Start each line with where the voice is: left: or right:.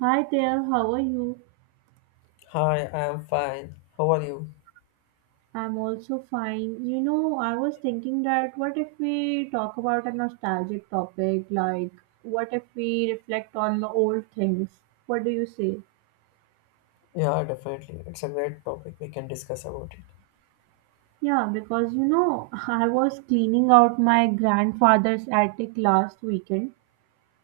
right: Hi there, how are you?
left: Hi, I'm fine. How are you?
right: I'm also fine. You know, I was thinking that what if we talk about a nostalgic topic, like what if we reflect on the old things? What do you say?
left: Yeah, definitely. It's a great topic. We can discuss about it.
right: Yeah, because you know, I was cleaning out my grandfather's attic last weekend.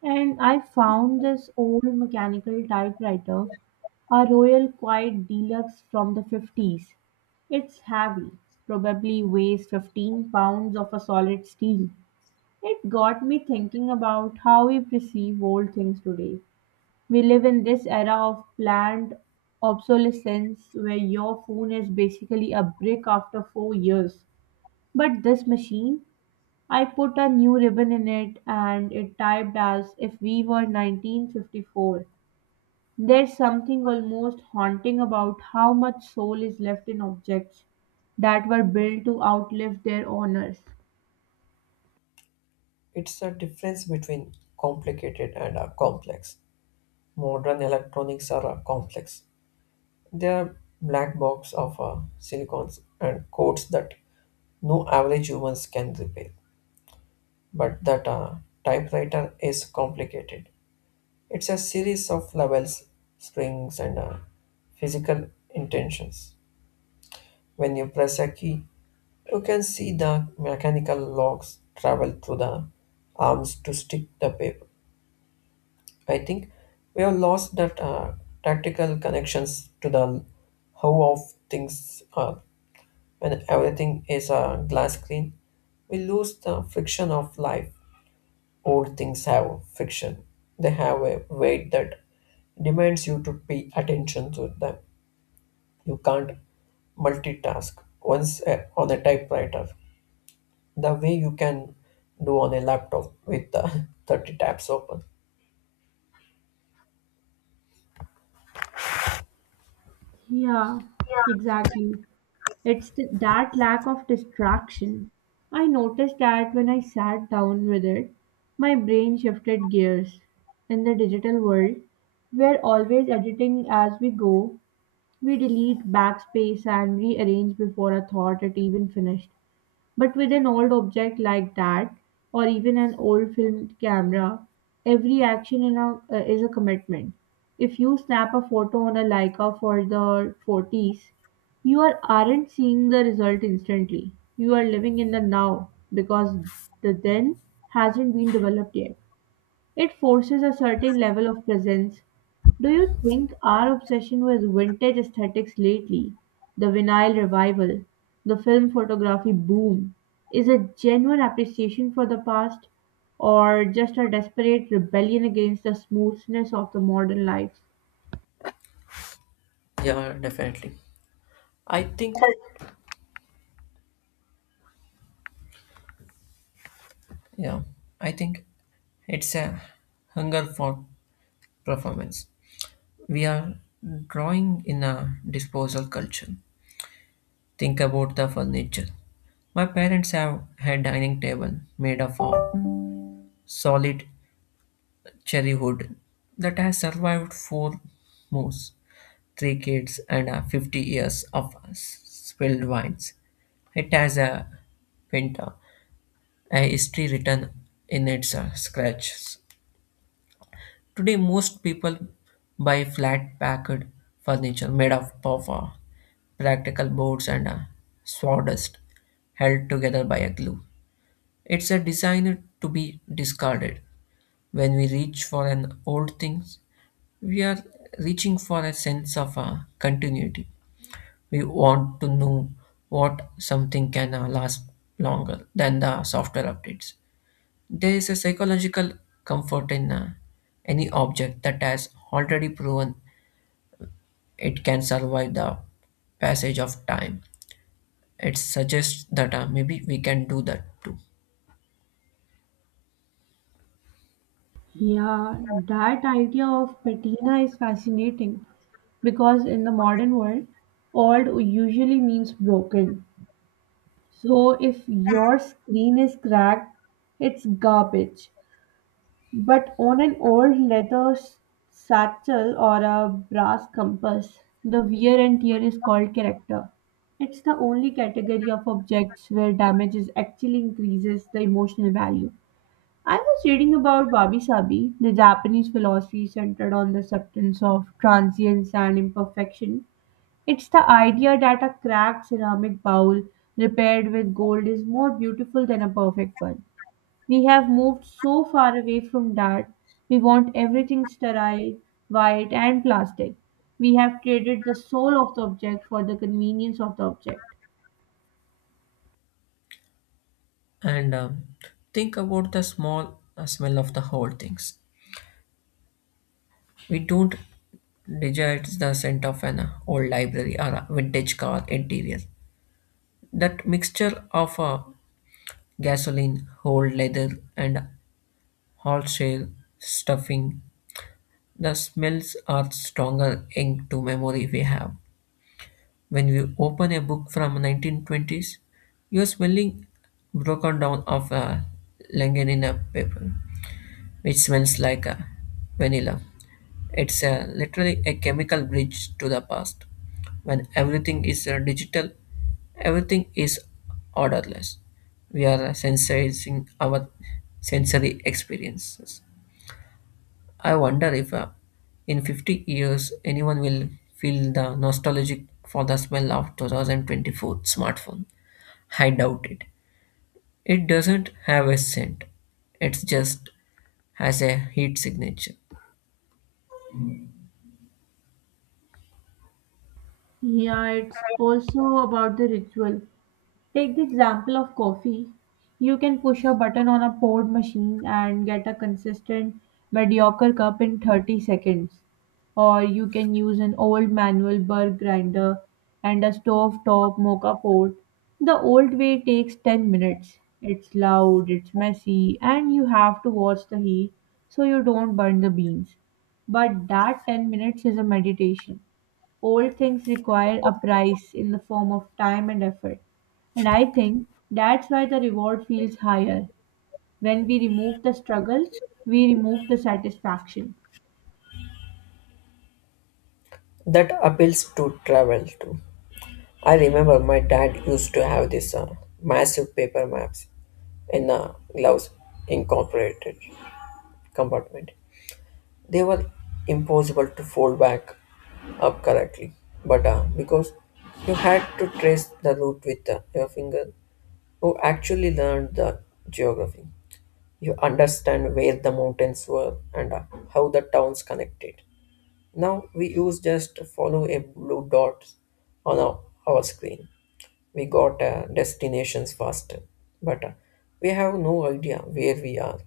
right: And I found this old mechanical typewriter, a Royal Quiet Deluxe from the 50s. It's heavy, probably weighs 15 pounds of a solid steel. It got me thinking about how we perceive old things today. We live in this era of planned obsolescence where your phone is basically a brick after 4 years. But this machine, I put a new ribbon in it and it typed as if we were 1954. There's something almost haunting about how much soul is left in objects that were built to outlive their owners.
left: It's the difference between complicated and complex. Modern electronics are complex. They are black box of silicons and codes that no average humans can repair. But that typewriter is complicated. It's a series of levels, springs, and physical intentions. When you press a key, you can see the mechanical logs travel through the arms to stick the paper. I think we have lost that tactical connections to the how of things are. When everything is a glass screen, we lose the friction of life. Old things have friction. They have a weight that demands you to pay attention to them. You can't multitask once on a typewriter, the way you can do on a laptop with 30 tabs open.
right: Yeah, exactly. It's that lack of distraction. I noticed that when I sat down with it, my brain shifted gears. In the digital world, we're always editing as we go. We delete, backspace, and rearrange before a thought is even finished. But with an old object like that, or even an old film camera, every action in a, is a commitment. If you snap a photo on a Leica for the 40s, you are, aren't seeing the result instantly. You are living in the now because the then hasn't been developed yet. It forces a certain level of presence. Do you think our obsession with vintage aesthetics lately, the vinyl revival, the film photography boom, is a genuine appreciation for the past or just a desperate rebellion against the smoothness of the modern life?
left: Yeah, definitely. I think, yeah, I think it's a hunger for performance. We are drawing in a disposal culture. Think about the furniture. My parents have had dining table made of a solid cherry wood that has survived four moves, three kids, and 50 years of spilled wines. It has a Pinta, a history written in its scratches. Today, most people buy flat packed furniture made of puffer, practical boards, and sawdust held together by a glue. It's a design to be discarded. When we reach for an old thing, we are reaching for a sense of continuity. We want to know what something can last longer than the software updates. There is a psychological comfort in any object that has already proven it can survive the passage of time. It suggests that maybe we can do that too.
right: Yeah, that idea of patina is fascinating because in the modern world, old usually means broken. So if your screen is cracked, it's garbage. But on an old leather satchel or a brass compass, the wear and tear is called character. It's the only category of objects where damage is actually increases the emotional value. I was reading about Wabi Sabi, the Japanese philosophy centered on the acceptance of transience and imperfection. It's the idea that a cracked ceramic bowl repaired with gold is more beautiful than a perfect one. We have moved so far away from that. We want everything sterile, white, and plastic. We have traded the soul of the object for the convenience of the object.
left: And think about the small smell of the old things. We don't desire the scent of an old library or a vintage car interior. That mixture of gasoline, old leather, and horsehair stuffing. The smells are stronger ink to memory we have. When you open a book from 1920s, you're smelling broken down of a Langenina paper, which smells like a vanilla. It's a, literally a chemical bridge to the past. When everything is digital, everything is orderless. We are sensitizing our sensory experiences. I wonder if in 50 years anyone will feel the nostalgic for the smell of 2024 smartphone. I doubt it. It doesn't have a scent. It just has a heat signature.
right: Yeah, it's also about the ritual. Take the example of coffee. You can push a button on a poured machine and get a consistent, mediocre cup in 30 seconds. Or you can use an old manual burr grinder and a stove top mocha pot. The old way takes 10 minutes. It's loud, it's messy, and you have to watch the heat so you don't burn the beans. But that 10 minutes is a meditation. Old things require a price in the form of time and effort. And I think that's why the reward feels higher. When we remove the struggle, we remove the satisfaction.
left: That appeals to travel too. I remember my dad used to have this massive paper maps in a gloves incorporated compartment. They were impossible to fold back up correctly, but because you had to trace the route with your finger, you actually learned the geography. You understand where the mountains were and how the towns connected. Now we use just follow a blue dot on our screen. We got destinations faster, but we have no idea where we are,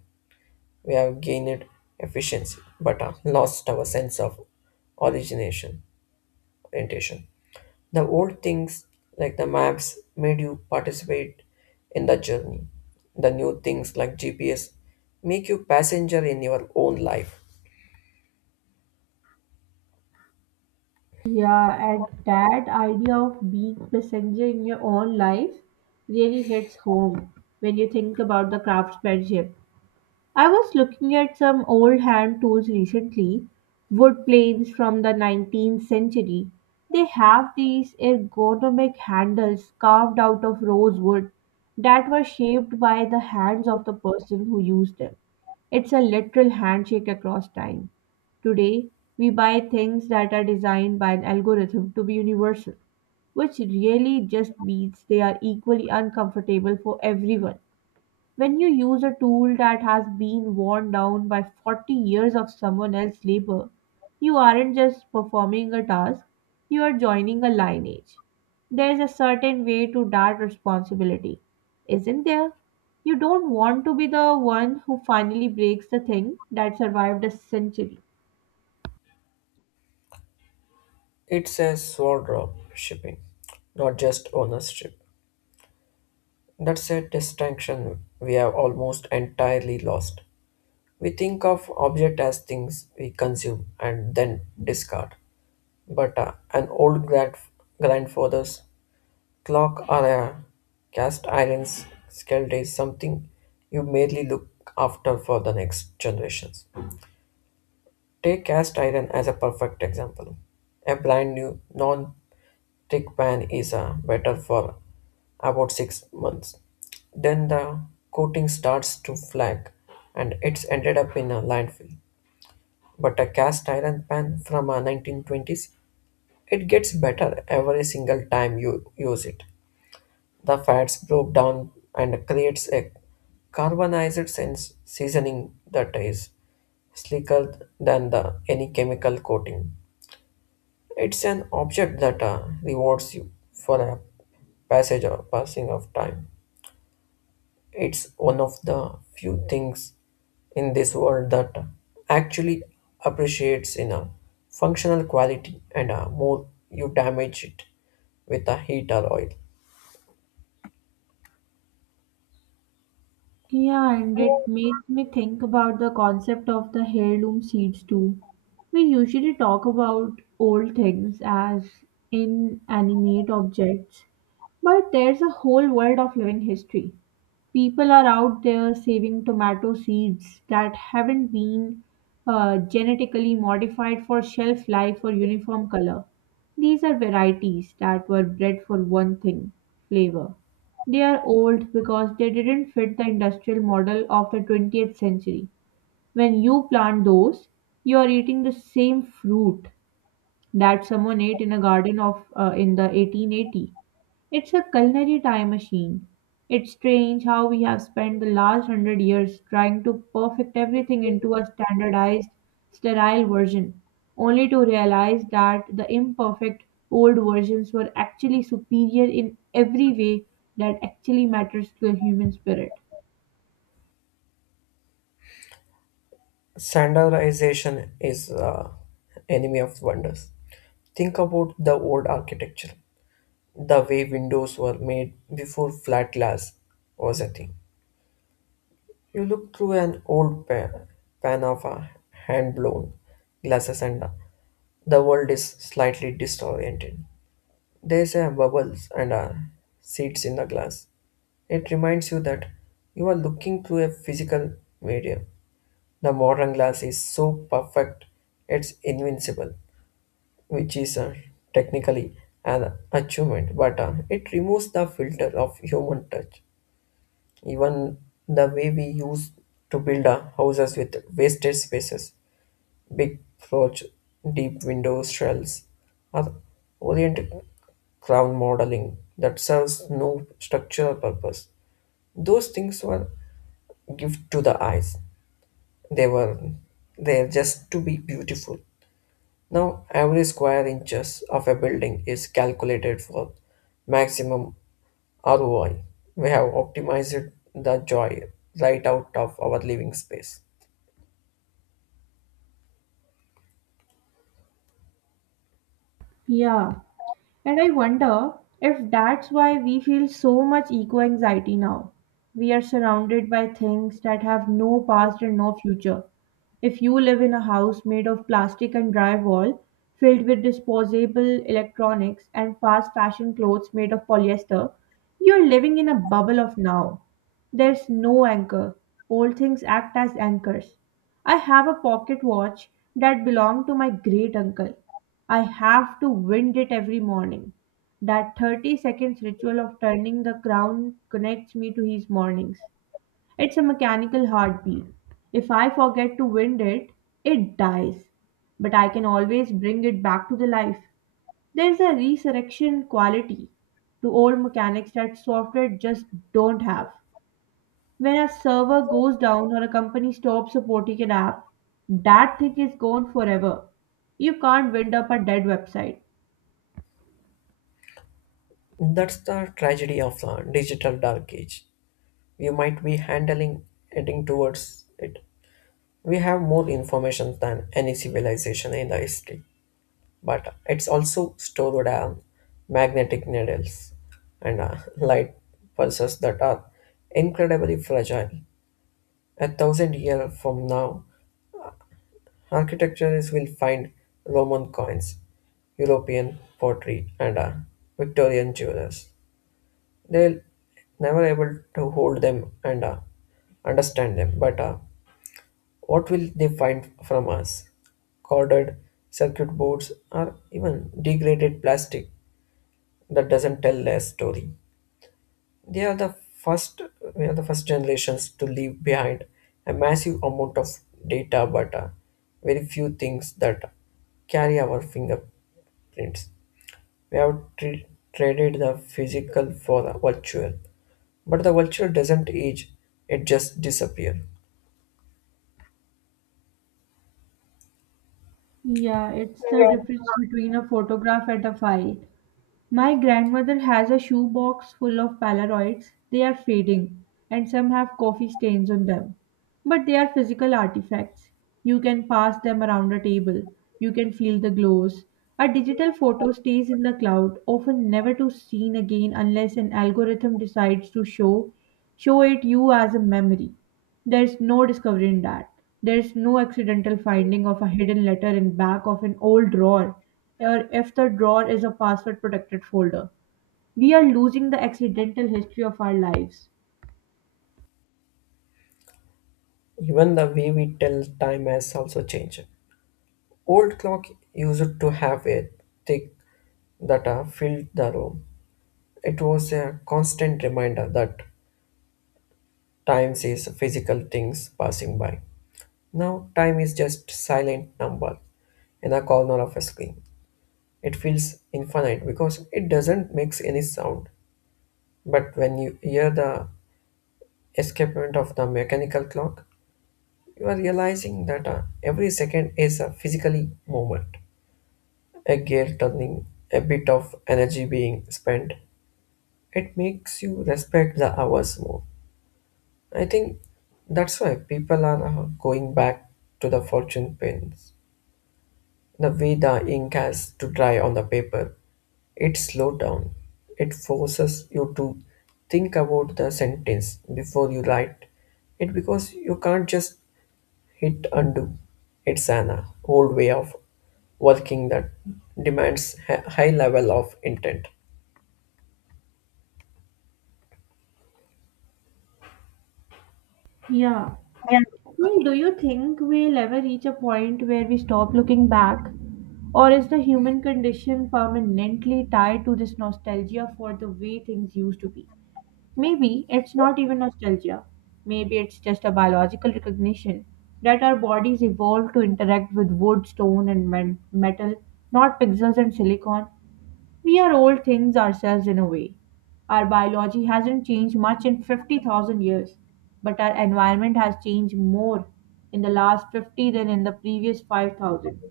left: we have gained efficiency, but lost our sense of origination, orientation. The old things like the maps made you participate in the journey. The new things like GPS make you passenger in your own life.
right: Yeah, and that idea of being passenger in your own life really hits home when you think about the craftsmanship. I was looking at some old hand tools recently, wood planes from the 19th century. They have these ergonomic handles carved out of rosewood that were shaped by the hands of the person who used them. It's a literal handshake across time. Today, we buy things that are designed by an algorithm to be universal, which really just means they are equally uncomfortable for everyone. When you use a tool that has been worn down by 40 years of someone else's labor, you aren't just performing a task, you are joining a lineage. There's a certain way to that responsibility, isn't there? You don't want to be the one who finally breaks the thing that survived a century.
left: It's a sword of shipping, not just ownership. That's a distinction we have almost entirely lost. We think of object as things we consume and then discard, but grandfather's clock or a cast iron skillet is something you merely look after for the next generations. Take cast iron as a perfect example. A brand new non-stick pan is better for about 6 months. Then the coating starts to flag and it's ended up in a landfill. But a cast iron pan from 1920s, it gets better every single time you use it. The fats broke down and creates a carbonized sense seasoning that is slicker than the any chemical coating. It's an object that rewards you for a passage or passing of time. It's one of the few things in this world that actually appreciates in a functional quality and more you damage it with a heat or oil.
right: Yeah, and it makes me think about the concept of the heirloom seeds too. We usually talk about old things as inanimate objects, but there's a whole world of living history. People are out there saving tomato seeds that haven't been genetically modified for shelf life or uniform color. These are varieties that were bred for one thing, flavor. They are old because they didn't fit the industrial model of the 20th century. When you plant those, you are eating the same fruit that someone ate in a garden of in the 1880. It's a culinary time machine. It's strange how we have spent the last hundred years trying to perfect everything into a standardized, sterile version, only to realize that the imperfect old versions were actually superior in every way that actually matters to the human spirit.
left: Standardization is enemy of wonders. Think about the old architecture, the way windows were made before flat glass was a thing. You look through an pan of a hand-blown glasses and the world is slightly disoriented. There's a bubbles and a seeds in the glass. It reminds you that you are looking through a physical medium. The modern glass is so perfect, it's invincible, which is technically an achievement, but it removes the filter of human touch. Even the way we used to build our houses with wasted spaces, big porch, deep window shells, or orient crown modeling that serves no structural purpose. Those things were gift to the eyes. They were there just to be beautiful. Now every square inches of a building is calculated for maximum ROI. We have optimized the joy right out of our living space.
right: Yeah. And I wonder if that's why we feel so much eco anxiety now. We are surrounded by things that have no past and no future. If you live in a house made of plastic and drywall, filled with disposable electronics and fast fashion clothes made of polyester, you're living in a bubble of now. There's no anchor. Old things act as anchors. I have a pocket watch that belonged to my great uncle. I have to wind it every morning. That 30 seconds ritual of turning the crown connects me to his mornings. It's a mechanical heartbeat. If I forget to wind it, it dies. But I can always bring it back to the life. There's a resurrection quality to old mechanics that software just don't have. When a server goes down or a company stops supporting an app, that thing is gone forever. You can't wind up a dead website.
left: That's the tragedy of the digital dark age. We might be handling heading towards it. We have more information than any civilization in the history, but it's also stored on magnetic needles and light pulses that are incredibly fragile. A thousand years from now, architectures will find Roman coins, European pottery, and Victorian jewelers. They will never able to hold them and understand them. But what will they find from us? Corded circuit boards or even degraded plastic that doesn't tell their story. They are the first we are the first generations to leave behind a massive amount of data but very few things that carry our fingerprints. We have tre- traded the physical for the virtual. But the virtual doesn't age, it just disappears.
right: Yeah, it's the difference between a photograph and a file. My grandmother has a shoebox full of Polaroids. They are fading, and some have coffee stains on them. But they are physical artifacts. You can pass them around a table. You can feel the glows. A digital photo stays in the cloud, often never to seen again unless an algorithm decides to show it you as a memory. There's no discovery in that. There's no accidental finding of a hidden letter in back of an old drawer, or if the drawer is a password protected folder. We are losing the accidental history of our lives.
left: Even the way we tell time has also changed. Old clock used to have a thick that filled the room. It was a constant reminder that time is physical things passing by. Now time is just silent number in a corner of a screen. It feels infinite because it doesn't make any sound. But when you hear the escapement of the mechanical clock, you are realizing that every second is a physically moment, a gear turning, a bit of energy being spent. It makes you respect the hours more. I think that's why people are going back to the fortune pins. The way the ink has to dry on the paper, it slows down. It forces you to think about the sentence before you write it because you can't just hit undo. It's an old way of working that demands a high level of intent.
right: Yeah. Well, do you think we'll ever reach a point where we stop looking back? Or is the human condition permanently tied to this nostalgia for the way things used to be? Maybe it's not even nostalgia. Maybe it's just a biological recognition that our bodies evolved to interact with wood, stone, and metal, not pixels and silicon. We are old things ourselves in a way. Our biology hasn't changed much in 50,000 years, but our environment has changed more in the last 50 than in the previous 5,000.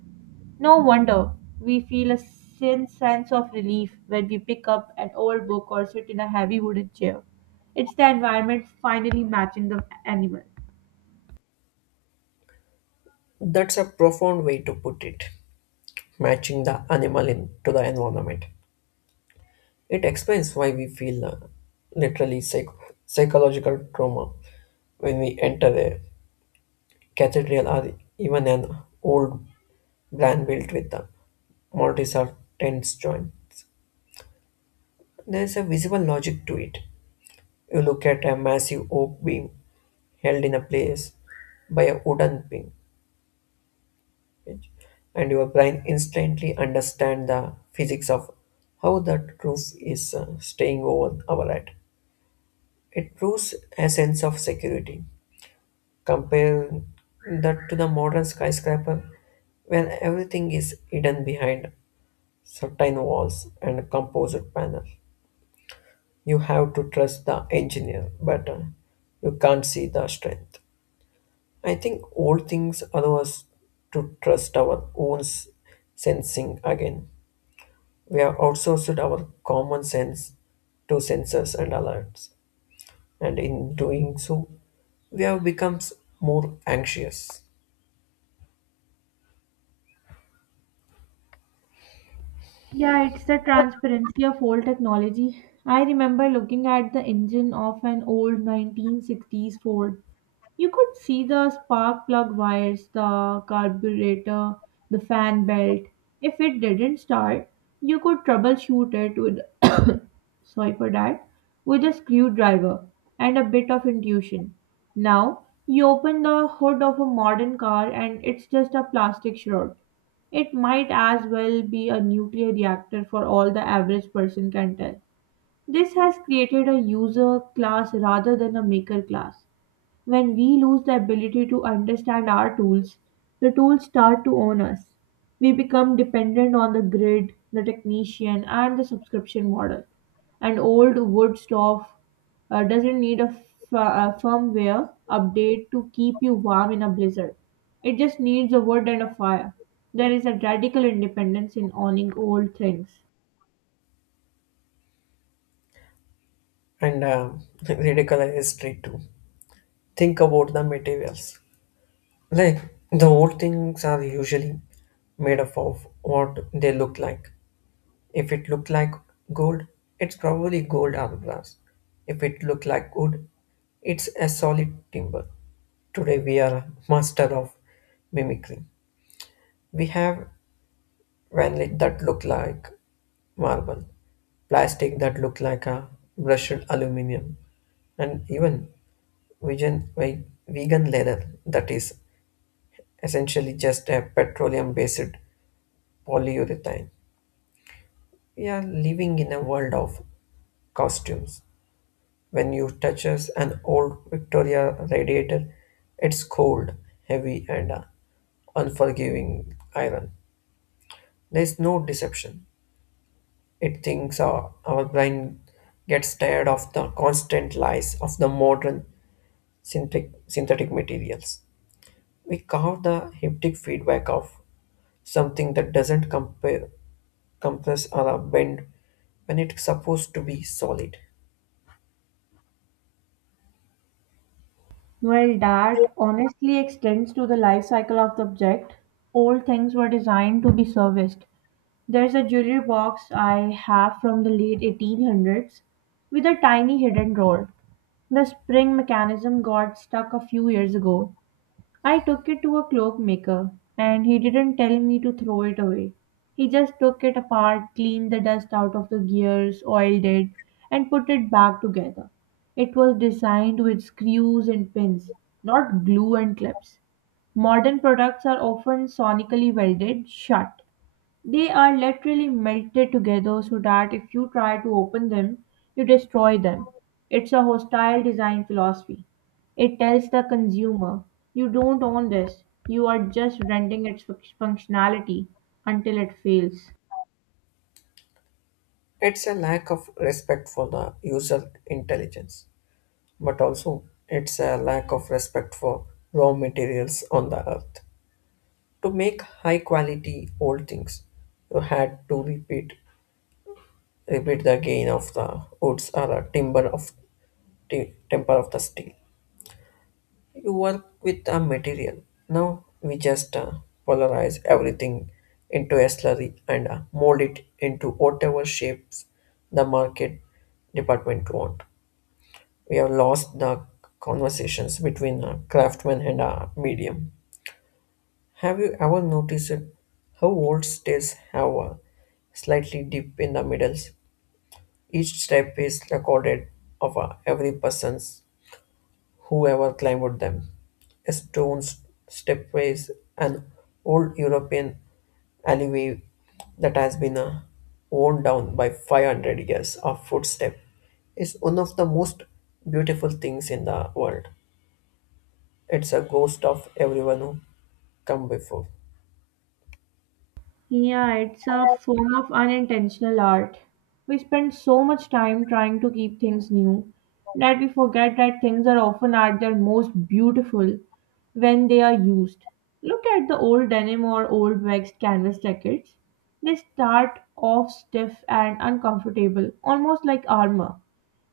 right: No wonder we feel a sin sense of relief when we pick up an old book or sit in a heavy wooden chair. It's the environment finally matching the animal.
left: That's a profound way to put it, matching the animal in, to the environment. It explains why we feel literally psychological trauma when we enter a cathedral or even an old barn built with the mortise or tens joints. There is a visible logic to it. You look at a massive oak beam held in a place by a wooden pin, and your brain instantly understands the physics of how that roof is staying over our head. It proves a sense of security. Compare that to the modern skyscraper, where everything is hidden behind certain walls and a composite panel. You have to trust the engineer, but you can't see the strength. I think old things allow us to trust our own sensing again. We have outsourced our common sense to sensors and alerts, and in doing so, we have become more anxious
right: Yeah, it's the transparency of old technology. I remember looking at the engine of an old 1960s Ford. You could see the spark plug wires, the carburetor, the fan belt. If it didn't start, you could troubleshoot it with sorry for that, with a screwdriver and a bit of intuition. Now, you open the hood of a modern car and it's just a plastic shroud. It might as well be a nuclear reactor for all the average person can tell. This has created a user class rather than a maker class. When we lose the ability to understand our tools, the tools start to own us. We become dependent on the grid, the technician, and the subscription model. And old wood stove doesn't need a, a firmware update to keep you warm in a blizzard. It just needs a wood and a fire. There is a radical independence in owning old things.
left: and ridiculous history too. Think about the materials. Like the old things are usually made up of what they look like. If it looked like gold, it's probably gold or brass. If it looked like wood, it's a solid timber. Today we are master of mimicry. We have vanillite that look like marble, plastic that look like a brushed aluminum, and even vegan leather that is essentially just a petroleum based polyurethane. We are living in a world of costumes. When you touches an old Victoria radiator, it's cold, heavy, and unforgiving iron. There's no deception. It thinks our brain gets tired of the constant lies of the modern synthetic materials. We carve the haptic feedback of something that doesn't compress or a bend when it's supposed to be solid.
right: Well, that honestly extends to the life cycle of the object. Old things were designed to be serviced. There's a jewelry box I have from the late 1800s with a tiny hidden drawer. The spring mechanism got stuck a few years ago. I took it to a cloak maker and he didn't tell me to throw it away. He just took it apart, cleaned the dust out of the gears, oiled it, and put it back together. It was designed with screws and pins, not glue and clips. Modern products are often sonically welded shut. They are literally melted together so that if you try to open them, you destroy them. It's a hostile design philosophy. It tells the consumer, you don't own this, you are just renting its functionality until it fails.
left: It's a lack of respect for the user intelligence, but also it's a lack of respect for raw materials on the earth. To make high quality old things, you had to repeat the gain of the woods or the timber of temper of the steel. You work with a material. Now we just polarize everything into a slurry and mold it into whatever shapes the market department want. We have lost the conversations between a craftsman and a medium. Have you ever noticed how old states have a slightly dip in the middles? Each step is recorded of every person's whoever climbed them. Stone stepways, an old European alleyway that has been worn down by 500 years of footstep, is one of the most beautiful things in the world. It's a ghost of everyone who come before.
right: Yeah, it's a form of unintentional art. We spend so much time trying to keep things new that we forget that things are often at their most beautiful when they are used. Look at the old denim or old waxed canvas jackets. They start off stiff and uncomfortable, almost like armor.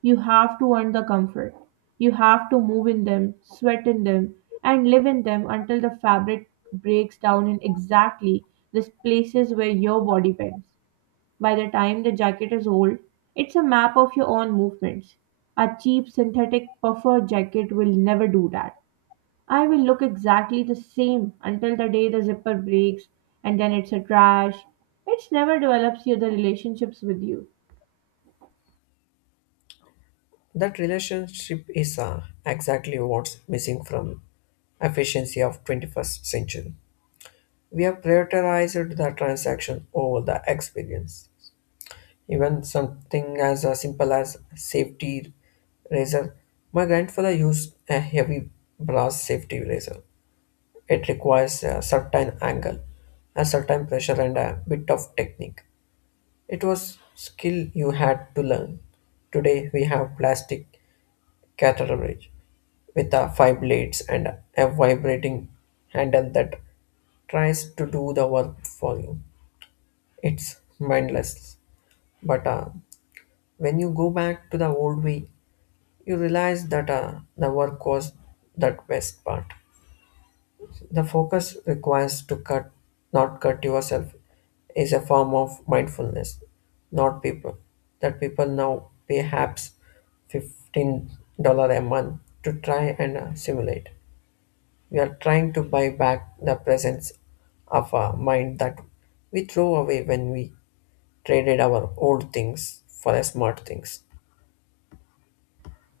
right: You have to earn the comfort. You have to move in them, sweat in them, and live in them until the fabric breaks down in exactly the places where your body bends. By the time the jacket is old, it's a map of your own movements. A cheap synthetic puffer jacket will never do that. I will look exactly the same until the day the zipper breaks and then it's a trash. It never develops you the relationships with you.
left: That relationship is exactly what's missing from efficiency of 21st century. We have prioritized the transaction over the experience. Even something as simple as safety razor. My grandfather used a heavy brass safety razor. It requires a certain angle, a certain pressure, and a bit of technique. It was skill you had to learn. Today we have plastic cartridge with five blades and a vibrating handle that tries to do the work for you. It's mindless. But when you go back to the old way, you realize that the work was that best part. The focus requires to cut, not cut yourself, is a form of mindfulness, not people. That people now pay perhaps $15 a month to try and simulate. We are trying to buy back the presence of a mind that we throw away when we traded our old things for the smart things.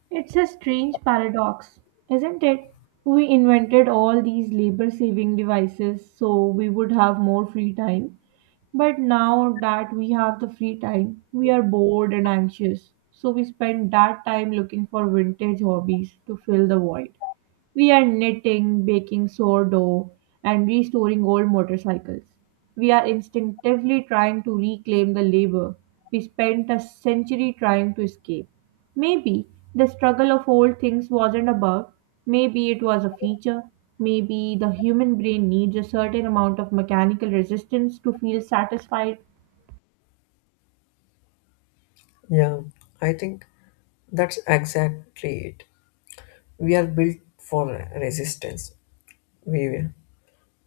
right: It's a strange paradox, isn't it? We invented all these labor saving devices so we would have more free time. But now that we have the free time, we are bored and anxious. So we spend that time looking for vintage hobbies to fill the void. We are knitting, baking sourdough, and restoring old motorcycles. We are instinctively trying to reclaim the labor we spent a century trying to escape. Maybe the struggle of old things wasn't a bug, maybe it was a feature. Maybe the human brain needs a certain amount of mechanical resistance to feel satisfied.
left: Yeah, I think that's exactly it. We are built for resistance. We,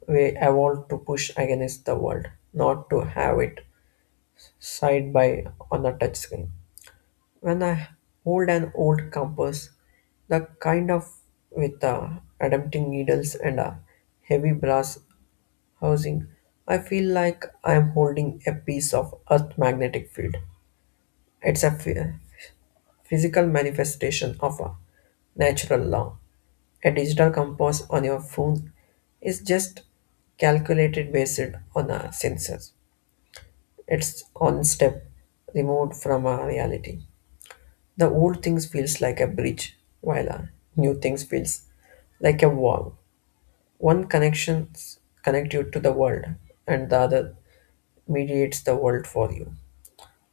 left: we evolved to push against the world, not to have it side by on a touch screen. When I hold an old compass, the kind of with adapting needles and a heavy brass housing, I feel like I am holding a piece of Earth magnetic field. It's a physical manifestation of a natural law. A digital compass on your phone is just calculated based on a sensors. It's one step removed from our reality. The old things feels like a bridge, while a new things feels like a wall. One connections connect you to the world, and the other mediates the world for you.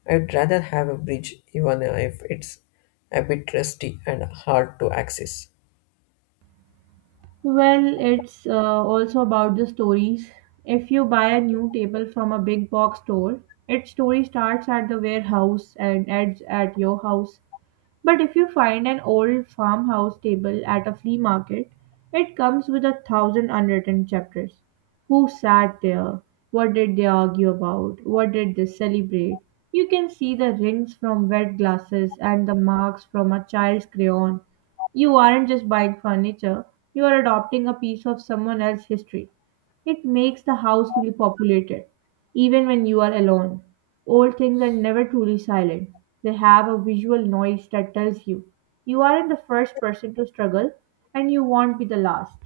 left: I'd rather have a bridge, even if it's a bit rusty and hard to access.
right: Well, it's also about the stories. If you buy a new table from a big box store, its story starts at the warehouse and ends at your house. But if you find an old farmhouse table at a flea market, it comes with a thousand unwritten chapters. Who sat there? What did they argue about? What did they celebrate? You can see the rings from wet glasses and the marks from a child's crayon. You aren't just buying furniture, you are adopting a piece of someone else's history. It makes the house feel populated. Even when you are alone, old things are never truly silent. They have a visual noise that tells you you aren't the first person to struggle and you won't be the last.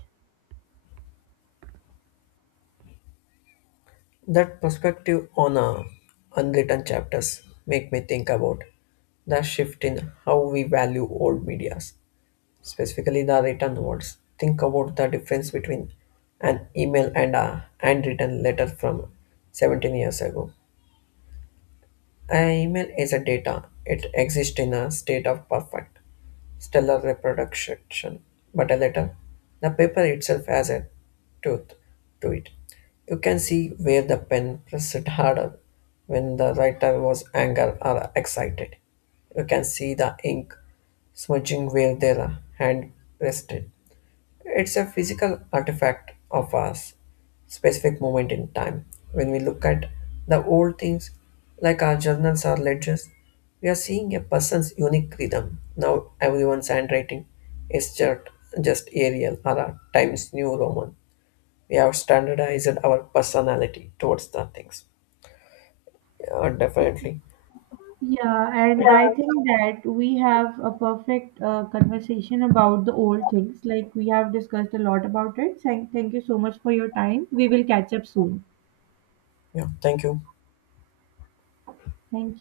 left: That perspective on unwritten chapters make me think about the shift in how we value old medias, specifically the written words. Think about the difference between an email and a handwritten letter from 17 years ago. An email is a data, it exists in a state of perfect stellar reproduction, but a letter. The paper itself has a tooth to it. You can see where the pen pressed harder when the writer was angry or excited. You can see the ink smudging where their hand rested. It's a physical artifact of a specific moment in time. When we look at the old things, like our journals or ledgers, we are seeing a person's unique rhythm. Now everyone's handwriting is just Arial or a Times New Roman. We have standardized our personality towards the things. Yeah, definitely.
right: Yeah, and I think that we have a perfect conversation about the old things. Like we have discussed a lot about it. Thank you so much for your time. We will catch up soon.
left: Yeah, thank you.
right: Thank you.